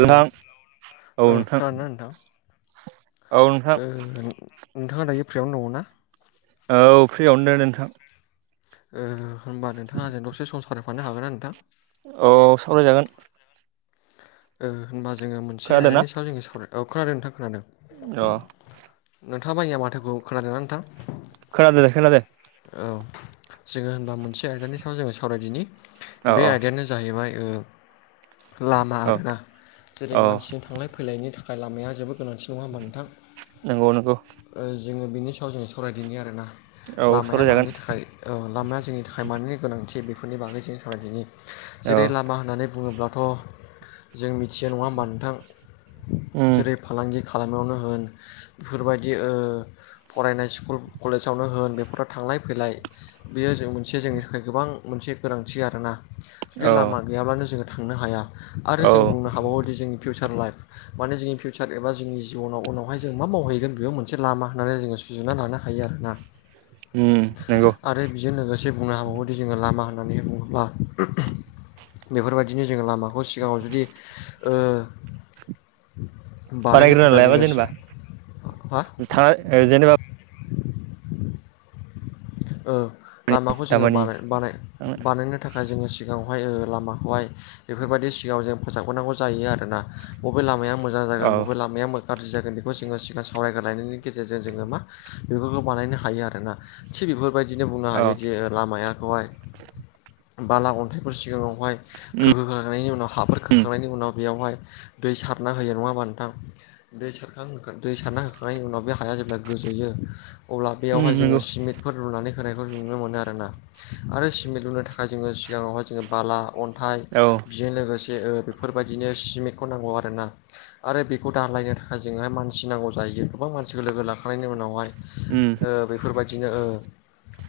Hello औ ओ नोंथां खोनादोंना नोंथां औ नोंथां ओ नोंथाङा दायो फ्रियावनो दङना औ फ्रियावनो दं नोंथां ओ होमबा नोंथाङा आंजों दसे सम सावरायफानो हागोनना नोंथां औ सावरायजागोन ओ होनबा जोङो मोनसे खोनादों ना आयदानि सायाव जोङो सावराय औ खोनादों नोंथां खोनादों अ नोंथाङा आबो आंनि माथोखौ खोनादोंना नोंथां खोनादों दे खोनादो औ जोङो होनबा मोनसे आयदानि सायाव जोङो सावरायदिनि औ बे आयदायानो जाहैबाय लामा औ आरोना जेरै औ मानसिजों थांलाय फैलायनि थाखाय थाखाय लामाया जेबो गोनांथि नङा होमबा नोंथां नोंगौ नोंगौ ओ जोङो बिनि सायाव जोङो सावरायदिनि आरोना औ लामाया सावरायजागोन मानि थाखाय लामाया जोंनि थाखाय मानि गोनांथि बेफोरनि बागै जों सावरायदिनि औ जेरै लामा होननानै बुङोब्लाथ' जों मिथियो नङा होमबा नोंथां उम जेरै फालांगि खालामनायावनो होन बेफोरबायदि ओ फरायनाय स्कुल कलेजावनो होन बे फोराव थांलाय फैलाय बेयो जों मोनसे जोंनि थाखाय गोबां मोनसे गोनांथि आरोना जुदि औ लामा गैयाब्लानो जोङो थांनो हाया आरो औ जों बुंनो हाबावोदि जोंनि फिउसार लाइफ माने जोंनि फिउसार एबा जोंनि जिबनाव उनावहाय जों मा मावहैगोन बेयाव मोनसे लामा होननानै जोङो सुजुना लानो हा हायो आरोना उम नंगौ आरो बेजों लोगोसे बुंनो हाबावोदि जोङो लामा होननानै बुङोब्ला बेफोरबायदिनो जोङो लामाखौ सिगाङाव जुदि ओ बानायनो बानायग्रोना थाखाय जोङो हा थार जेनेबा औ लामाखौ जोङो दामानि बानाय बानाय बानायनो थाखाय जोङो सिगाङावहाय लामाखौहाय बेफोरबायदि सिगाङाव जोङो फोसाबग्रोनांगौ जायो आरोना बबे लामाया मोजां औ जागोन बबे लामाया गाज्रि जागोन बेखौ जोङो सिगां सावरायग्रोना लायनायनि गेजेरजों जोङो मा बेफोरखौ बानायनो हायो आरोना थिग बेफोरबायदिनो बुंनो औ हायोदि लामाखौहाय बाला अन्थाइफोर सिगाङाव बेवहाय खोहोखांनायनि उनाव हाफोर उम खोखांनायनि उनाव बेयावहाय दै सारना होयो नङा ओमबा नोंथां दै सारखां होखां दै सारना होखांनायनि उनाव बे हाया जेब्ला गोजोयो अब्ला उम बेयावहाय जोङो नंगौ सिमिट फोर लुनानै होनायखौ नुनो मोनो आरोना आरो सिमेन्ट लुनो थाखाय जोङो सिगाङावहाय जोङो बाला अन्थाइ औ बेजों लोगोसे बेफोरबायदिनो सिमेन्टखौ नांगौ आरोना आरो बेखौ दालायनो थाखाय जोंहा मानसि नांगौ जाहै गोबां मानसिखौ लोगो लाखांनायनि उनावहाय उम ओ बेफोरबायदिनो ओ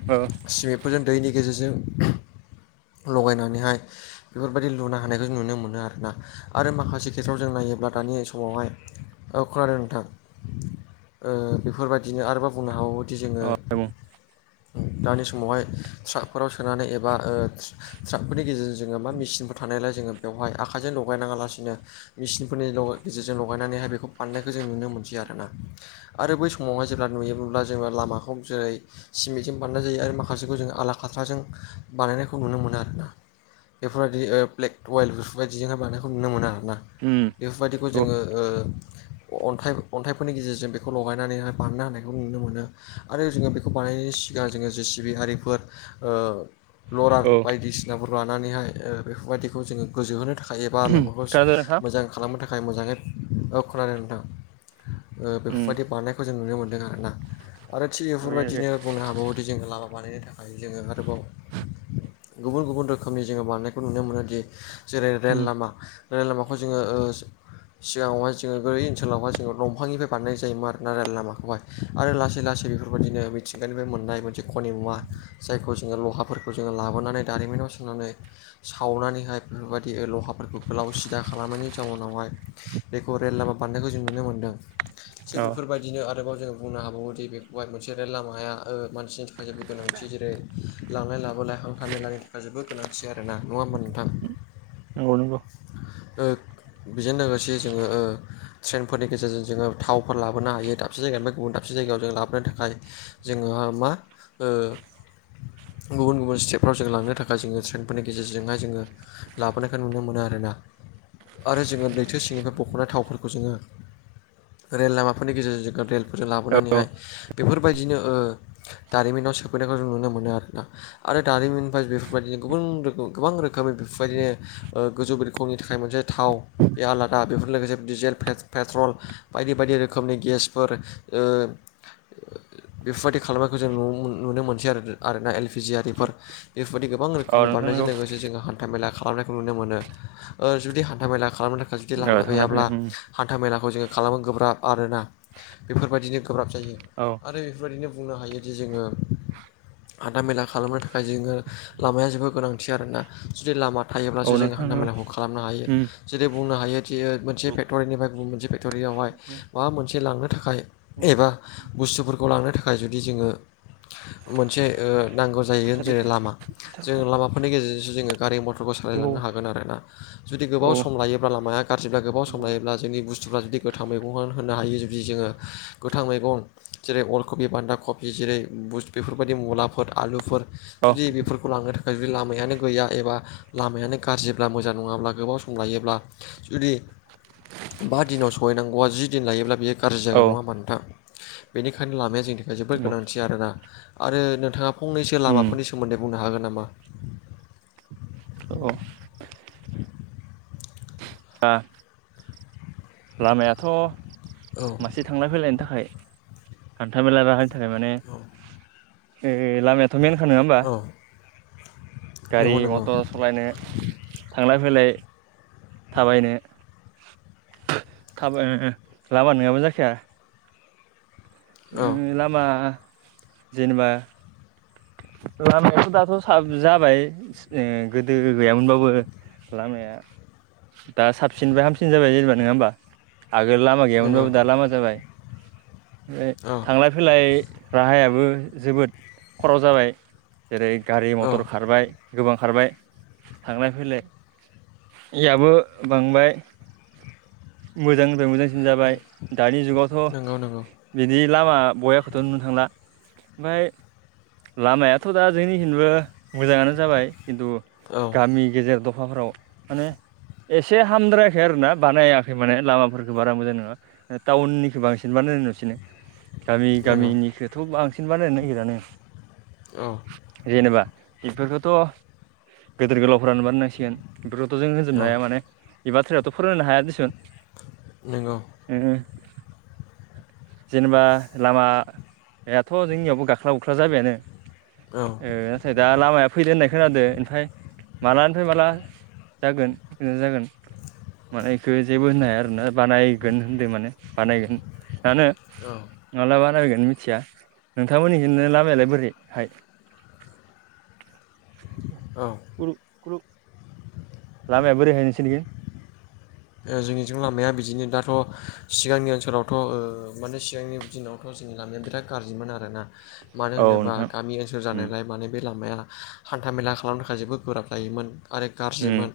ओ सिमेन्टफोरजों दैनि गेजेरजों लगायनानैहाय बेफोरबायदि लुना होनायखौ जों नुनो मोनो आरोना आरो माखासे खेथ्रआव जों नायोब्ला दानि समावहाय औ खोनादों नोंथां ओ बेफोरबायदिनो आरोबाव बुंनो हाबावोदि जोङो औ बुं दानि समावहाय ट्राकफोराव सोनानै एबा ओ ट्राकफोरनि गेजेरजों जोङो मा मेचिनफोर थानायलाय जोङो बेवहाय आखाइजों लगायनाङा लासिनो मेचिनफोरनि ल गेजेरजों लगायनानैहाय बेखौ बाननायखौ जों नुनो मोनसै आरोना। आरो बै समावहाय जेब्ला नुयोब्ला जोङो लामाखौ जेरै सिमेन्टजों बानायनाय जायो आरो माखासेखौ जों आला खाथ्राजों बानायनायखौ नुनो मोनो आरोना। बेफोरबायदि ब्लेक अइेल बेफोरबायदिजोंहाय बानायखौ नुनो मोनो आरोना। उम बेफोरबायदिखौ औ जोङो ओ अन्थाइ अन्थाइफोरनि गेजेरजों बेखौ लगायनानैहाय बारनो हानायखौ नुनो मोनो आरो जोङो बे बानायनायनि सिगां जोङो जेसिबि हारिफोर ओ लरार औ बायदिसि नाफोर लानानैहाय ओ बेफोरबायदिखौ जोङो गोजोहोनो थाखाय एबा लामाखौ खोनादों नोंथां मोजां खालामनो थाखाय मोजाङै औ खोनादों नोंथां ओ उम बेफोरबायदि बानाय नायखौ जों नुनो मोनदों आरोना आरो थिग नुयो बेफोरबायदि नुयो ओ बुंनो हाबावोदि जोङो लामा बानायनो थाखाय जोङो आरोबाव गुबुन गुबुन रोखोमनि जोङो बांनायखौ नुनो मोनोदि जेरै रेल उम लामा रेल लामाखौ जोङो ओ सिगाङावहाय जोङो [unintelligible] ओनसोलावहा जोङो दंफांनिफ्राय बानायनाय जायोमोन आरोना राय लामाखौहाय आरो लासै लासै बेफोरबायदिनो मिथिंगानिफ्राय मोननाय मोनसे खनि मुवा जायखौ जोङो लहाफोरखौ जोङो लाबोनानै दारिमिनाव सोनानै सावनानैहाय बेफोरबायदि लहाफोरखौ गोलाव सिदा खालामनायनि जाउनावहाय बेखौ रेल लामा बानायनायखौ जों नुनो मोनदों। थिग औ बेफोरबायदिनो आरोबाव जोङो बुंनो हाबावोदि बेखौहाय मोनसे लामाया ओ मानसिनि थाखाय जेबो गोनांथि जेरै लांलाय लाबोलाय हान्था मेलानि थाखाय जोबोद गोनांथि आरोना नङा ओमबा नोंथां? नंगौ नंगौ ओ बेजों लोगोसे जोङो ओ ट्रेनफोरनि गेजेरजों जोङो थावफोर लाबोनो हायो दा दाबसे जायगानिफ्राय गुबुन दाबसे जायगायाव जोङो लाबोनो थाखाय जोङोहाय मा ओ गुबुन गुबुन स्टेपफ्राव जों लांनो थाखाय जोङो ट्रेनफोरनि गेजेरजोंहाय जोङो लाबोनायखौ नुनो मोनो आरोना। आरो जोङो लैथो सिंनिफ्राय बख'नाय थावफोरखौ जोङो रेल लामाफोरनि गेजेरजों रेलफोरजों औ लाबोनानैहाय बेफोरबायदिनो ओ दारिमिनाव सोफैनायखौ जों नुनो मोनो आरोना। आरो दारिमिनफाय बेफोरबायदिनो गुबुन रोखोम गोबां रोखोमनि बेफोरबायदिनो गोजौ रोखोमनि थाखाय मोनसे थाव बे आलादा बेफोर लोगोसे डिजेल पेट्रल बायदि बायदि रोखोमनि गेसफोर ओ बेफोरबायदि खालामनायखौ जों नुनो मोनसै आरो आरोना एलपिजि आरिफोर। बेफोरबायदि गोबां औ रोखोमनि नोंथां नंगौ बारनायजों लोगोसे जोङो हा न्था मेला खालामनायखौ नुनो मोनो ओ जुदि हान्था मेला खालामनो थाखाय जुदि लामा ओ थांलाय गैयाब्ला फैलाय उम हान्था मेलाखौ जोङो खालामो गोब्राब आरोना बेफोरबायदिनो गोब्राब जायो औ आरो ओरैनो बुंनो हायोदि जोङो हानथा मेला खालामनो थाखाय जोङो लामाया जोबोद गोनांथि आरोना जुदि लामा थायोब्लासो औ जोङो नोंथां हान्था औ मेलाखौ खालामनो हायो उम जेरै बुंनो हायो ओ मोनसे फेक्ट'रिनिफ्राय गुबुन मोनसे फेक्ट'रियावहाय माबा मोनसे लांनो थाखाय एबा बुस्थुफोर खौ लांनो थाखाय जुदि जोङो मोनसे ओ नांगौ जायो जेरै बुथारनायखौ लामा बुथार जोंङो बुथार लामाफोरनि गेजेरजोंसो जोङो गारि म [unintelligible] टर दंबावो सालायलांनो हागोन आरोना जुदि गोबाव औ सम लायोब्ला लामाया गाज्रिब्ला गोबाव सम दंबावो लायोब्ला जोंनि बुस्थुफ्रा जुदि गोथां मैगंखौ होनो हायो जुदि जोङो गोथां मैगं जेरै अलकबि बान्दा कबि जेरै बुस बेफोरबायदि मुलाफोर आलुफोर औ जुदि बेफोर खौ लांनो थाखाय जुदि लामायानो गैया एबा लामायानो गाज्रिब्ला मोजां नङाब्ला गोबाव सम लायोब्ला जुदि बा दिनाव सहैनांगौआ जि दिन लायोब्ला बेयो गाज्रि जागोन औ नङा होमबा नोंथां? बेनिखायनो लामाया जोंनि थाखाय जोबोर नंगौ गोनांथि आरोना आरो नोंथाङा फंनैसो उम लामाफोरनि सो सोमोन्दै बुंनो हागोन नामा? औ दा लामायाथ' औ एसे थांलाय फैलायनि थाखाय हान्था मेला राहानि थाखाय माने ए लामायाथ' मेनखा नङा होमबा औ गारि नंगौ नंगौ मटर सालायनो थांलाय फैलाय थाबायनो थाबाय लाबा नङाबा जाखाया औ लामा जेनेबा लामायाथ' दाथ' साब जाबाय गोदो गैयामोनबाबो लामाया दा साबसिनफ्राय हामसिन जाबाय जेनेबा नङा होमबा आगोल लामा नंगौ गैयामोनबाबो दा लामा जाबाय ओफ्राय औ थांलाय फैलाय राहायाबो जोबोद खर' जाबाय जेरै गारि औ मथर खारबाय गोबां खारबाय थांलाय फैलाय याबो बांबाय मोजांनिफ्राय मोजां दिन जाबाय दानि औ जुगावथ' नंगौ बिदि लामा बयाखौथ' नुनो थांला ओमफ्राय लामायाथ' दा जोंनि हिनबो मोजाङानो जाबाय खिन्थु औ गामि गेजेर दखान अखाफ्राव माने एसे हामद्रायाखै आरोना बानायाखै माने लामाफोरखौ बारा मोजां नङा टाउननिखौ बांसिन बानायनाय नुसिनो गामि नंगौ गामिनिखौथ' बांसिन बानायनो नागिरानो औ जेनेबा बेफोरखौथ' गेदेर गोलावफोरानो बानायनांसिगोन बेफोरखौथ' जों होनजोबनो औ हाया माने बे बाथ्रायावथ' फोरोंनो हाया दिसुन नंगौ उम जेनेबा लामायाथ' जोंनियावबो गाख्ला गुख्ला जाबायानो औ नाथाय दा लामाया फैदो होननाय खोनादों ओमफ्राय मालानिफ्राय माला जागोन नोंथां जागोन माने बेखौ जेबो होननो हाया आरोना बानायगोन होनदों माने बानायगोन दानो औ माला बानायगोन मिथिया नोंथांमोननिजोंनो लामायालाय बोरैहाय औ [unintelligible] लामाया बोरैहाय नोंसोरनिखै जोंनिथि लामाया बिदिनो दाथ' सिगांनि ओनसोलावथ' माने सिगांनि दिनाव बे जोंनि लामाया बिराद गाज्रिमोन आरोना मानो औ होनोबा गामि ओनसोल जानायलाय नोंथां माने बे लामाया हान्थामेला खालामनो थाखाय जोबोद गोब्राब जायोमोन आरो गाज्रिमोन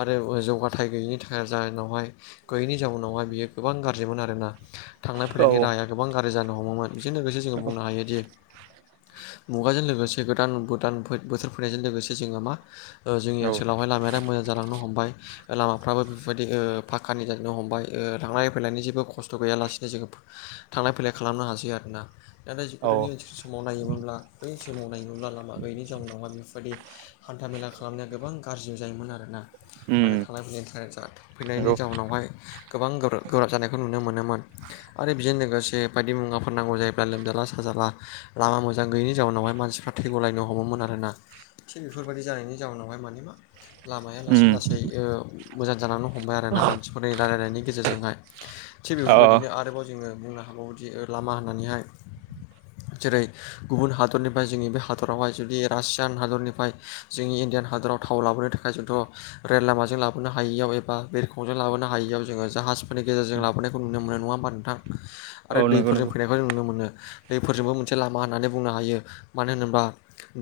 आरो जौगाथाय गैयिनि थाखाय जाहोनावहाय गैयैनि जाउनावहाय बियो गोबां गाज्रिमोन आरोना थांनाय फैलायनि औ राहाया गोबां गारजि जानो हमोमोन बेजों लोगोसे जोङो औ बुंनो हायोदि मुगाजों लोगोसे गोदान गोदान बोथोर फैनायजों लोगोसे जों मा ओ जोंनि औ ओनसोलावहाय लामाया मोजां जालांनो हमबाय लामाफ्राबो बेफोरबायदि ओ पाखानि जनो हमबाय थांलाय फैलायनि जेबो खस्थ' गैयालासिनो जोङो थांलाय फैलाय खालामनो हासै आरोना नाथाय औ गोदोनि ओनसोलाव समाव नायोमोनब्ला बै समाव नायोमोनब्ला लामा गैयिनि जउनाव मा बेफोरबायदि हान्था मेला खालामनाया गोबां गाज्रि जायोमोन आरोना मानोे उम थांलाय फैनायनि नंगौ जाउन जाउनावहाय गोबां गोब्राब जानायखौ नुनो मोनोमोन। आरो बेजों लोगोसे बायदि मुवाफोर नांगौ जायोब्ला लोमजाला साजाला लामा मोजां गैयिनि जाउनावहाय मानसिफ्रा थैगलायनो हमोमोन आरोना थिग बेफोरबायदि जानायनि जाउनावहाय माने मा लामाया लासै उम लासै ओ मोजां जानानै दं हमबाय आरोना मानसिफोरनि रायलायनायनि गेजेरजोंहाय थिग अ बेफोरबायदिनो आरोबाव जोङो बुंनो हाबावोदि लामा होननानैहाय जेरै गुबुन हादरनिफ्राय जोंनि बे हादरावहाय जुदि रासियान हादरनिफ्राय जोंनि इण्डियान हादराव थाव लाबोनो थाखाय जोंथ' रेल लामाजों लाबोनो हायियाव एबा बा बिरखंजों लाबोनो हायियाव जोङो जाहाजफोरनि गेजेरजों लाबोनायखौ नुनो मोनो नङा होमबा नोंथां आरो औ नंगौ दैफोरजों नंगौ फैनाय बे नुनो मोनो दैफोरजोंबो मोनसे लामा होननानै बुंनो हायो मानो होनोब्ला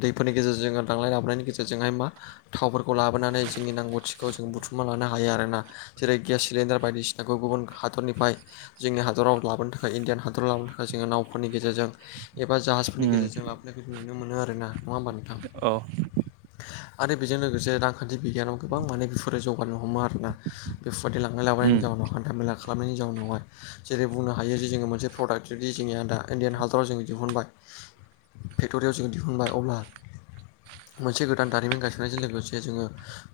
दैफोरनि गेजेरजों लांलाय लाबोलायनि गेजेरजोंहाय मा थावफोरखौ लाबोनानै जोंनि नांगौथिखौ जों बुथुमना लानो हायो आरोना जेरै गेस सिलिडार बायदिसिना खौ गुबुन हादरनिफ्राय जोंनि हादराव लाबोनो थाखाय इण्डियान हादराव लाबोनो थाखाय जोङो नावफोरनि गेजेरजों एबा जाहाजफोरनि उम गेजेरजों लाबोनायखौ नुनो मोनो आरोना नङा होमबा नोंथां औ आरो बेजों लोगोसे रांखान्थि बिगियानाव गोबां माने बेफोरो जौगानो हमो आरोना बेफोरबायदि लांलाय उम लाबोलायनि जाउनाव हान्था मेला खालामनायनि जाउनावहाय जेरै बुंनो हायो जे जोङो मोनसे प्रडाक्ट जुदि जोंनि आ दा इण्डियान हादराव जों दिहुनबाय फेक्ट'रियाव जोङो दिहुनबाय अब्ला मोनसे गोदान दारिमिन गायसननायजों लोगोसे जोङो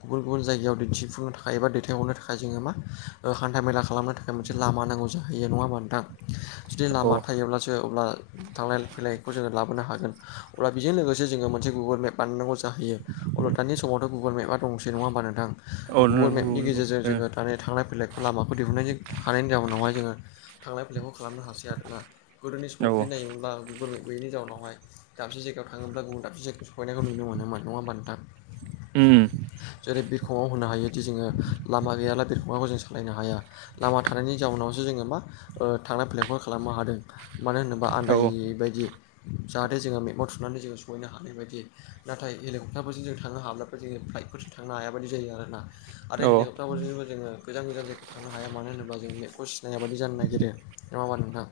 गुबुन गुबुन जायगायाव दिन्थिफुंनो एबा दैथायहरनो थाखाय जोङो मा हान्था मेला खालामनो थाखाय मोनसे लामा नांगौ जाहैयो नङा होमबा नोंथां? जुदि लामा औ थायोब्लासो अब्ला थांलाय फैलायखौ जोङो लाबोनो हागोन अब्ला बेजों लोगोसे जोङो मोनसे गुगोल मेप बानायनांगौ जाहैयो अलथानि समावथ' गुगोल मेपा दंसै नङा होमबा नोंथां औ गुगोल नंगौ मेपनि नंगौ गेजेरजों जोङो माने थांलाय फैलाय लामाखौ दिहुननो हानायनि जाउनावहाय जोङो थांलाय फैलायखौ खालामनो हासै ना गोदोनि समाव औ जुदि नायोमोनब्ला गुगोलनि गैयिनि जाउनावहाय दाबसे जायगायाव थाङोब्ला गुबुन दाबसे जायगायाव सहैनायखौ नुनो मोनोमोन नङा होमबा नोंथां? उम जेरै बिरखंआव होनो हायोदि जोङो लामा गैयाब्ला बिरखंङाखौ जों सा सालायनो हाया लामा थानायनि जाउनावसो जोङो मा थांनाय फैलायखौ खालामनो हादों। मानो होनोबा औ आन्दायै बायदि जाहाथे जोङो मेपनाव थुनानै जोङो सहैनो हानाय बायदि नाथाय हेलिकप्टारफोरजों जों थांनो हाब्लाफोर जोङो फ्लाइटफोरजों थांनो हायाबायदि जायो आरोना आरो औ हेलिकप्टारफोरजोंबो जोङो गोजान गोजान जायगायाव थांनो हाया मानो होनोबा जों मेपखौ सिनायाबादि जानो नागिरो नङा होनबा नोंथां?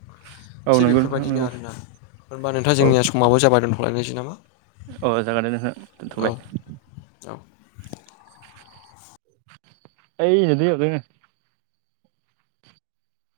औ थिग नंगौ नोंथां बेफोरबायदिनो नंगौ आरोना होनबा नोंथा जोंनिया समाबो जाबाय दोनथ'लायनोसै नामा? अ जागोन दे नोंथां औ दोनथ'बाय औ ओइ दैयाव दोङो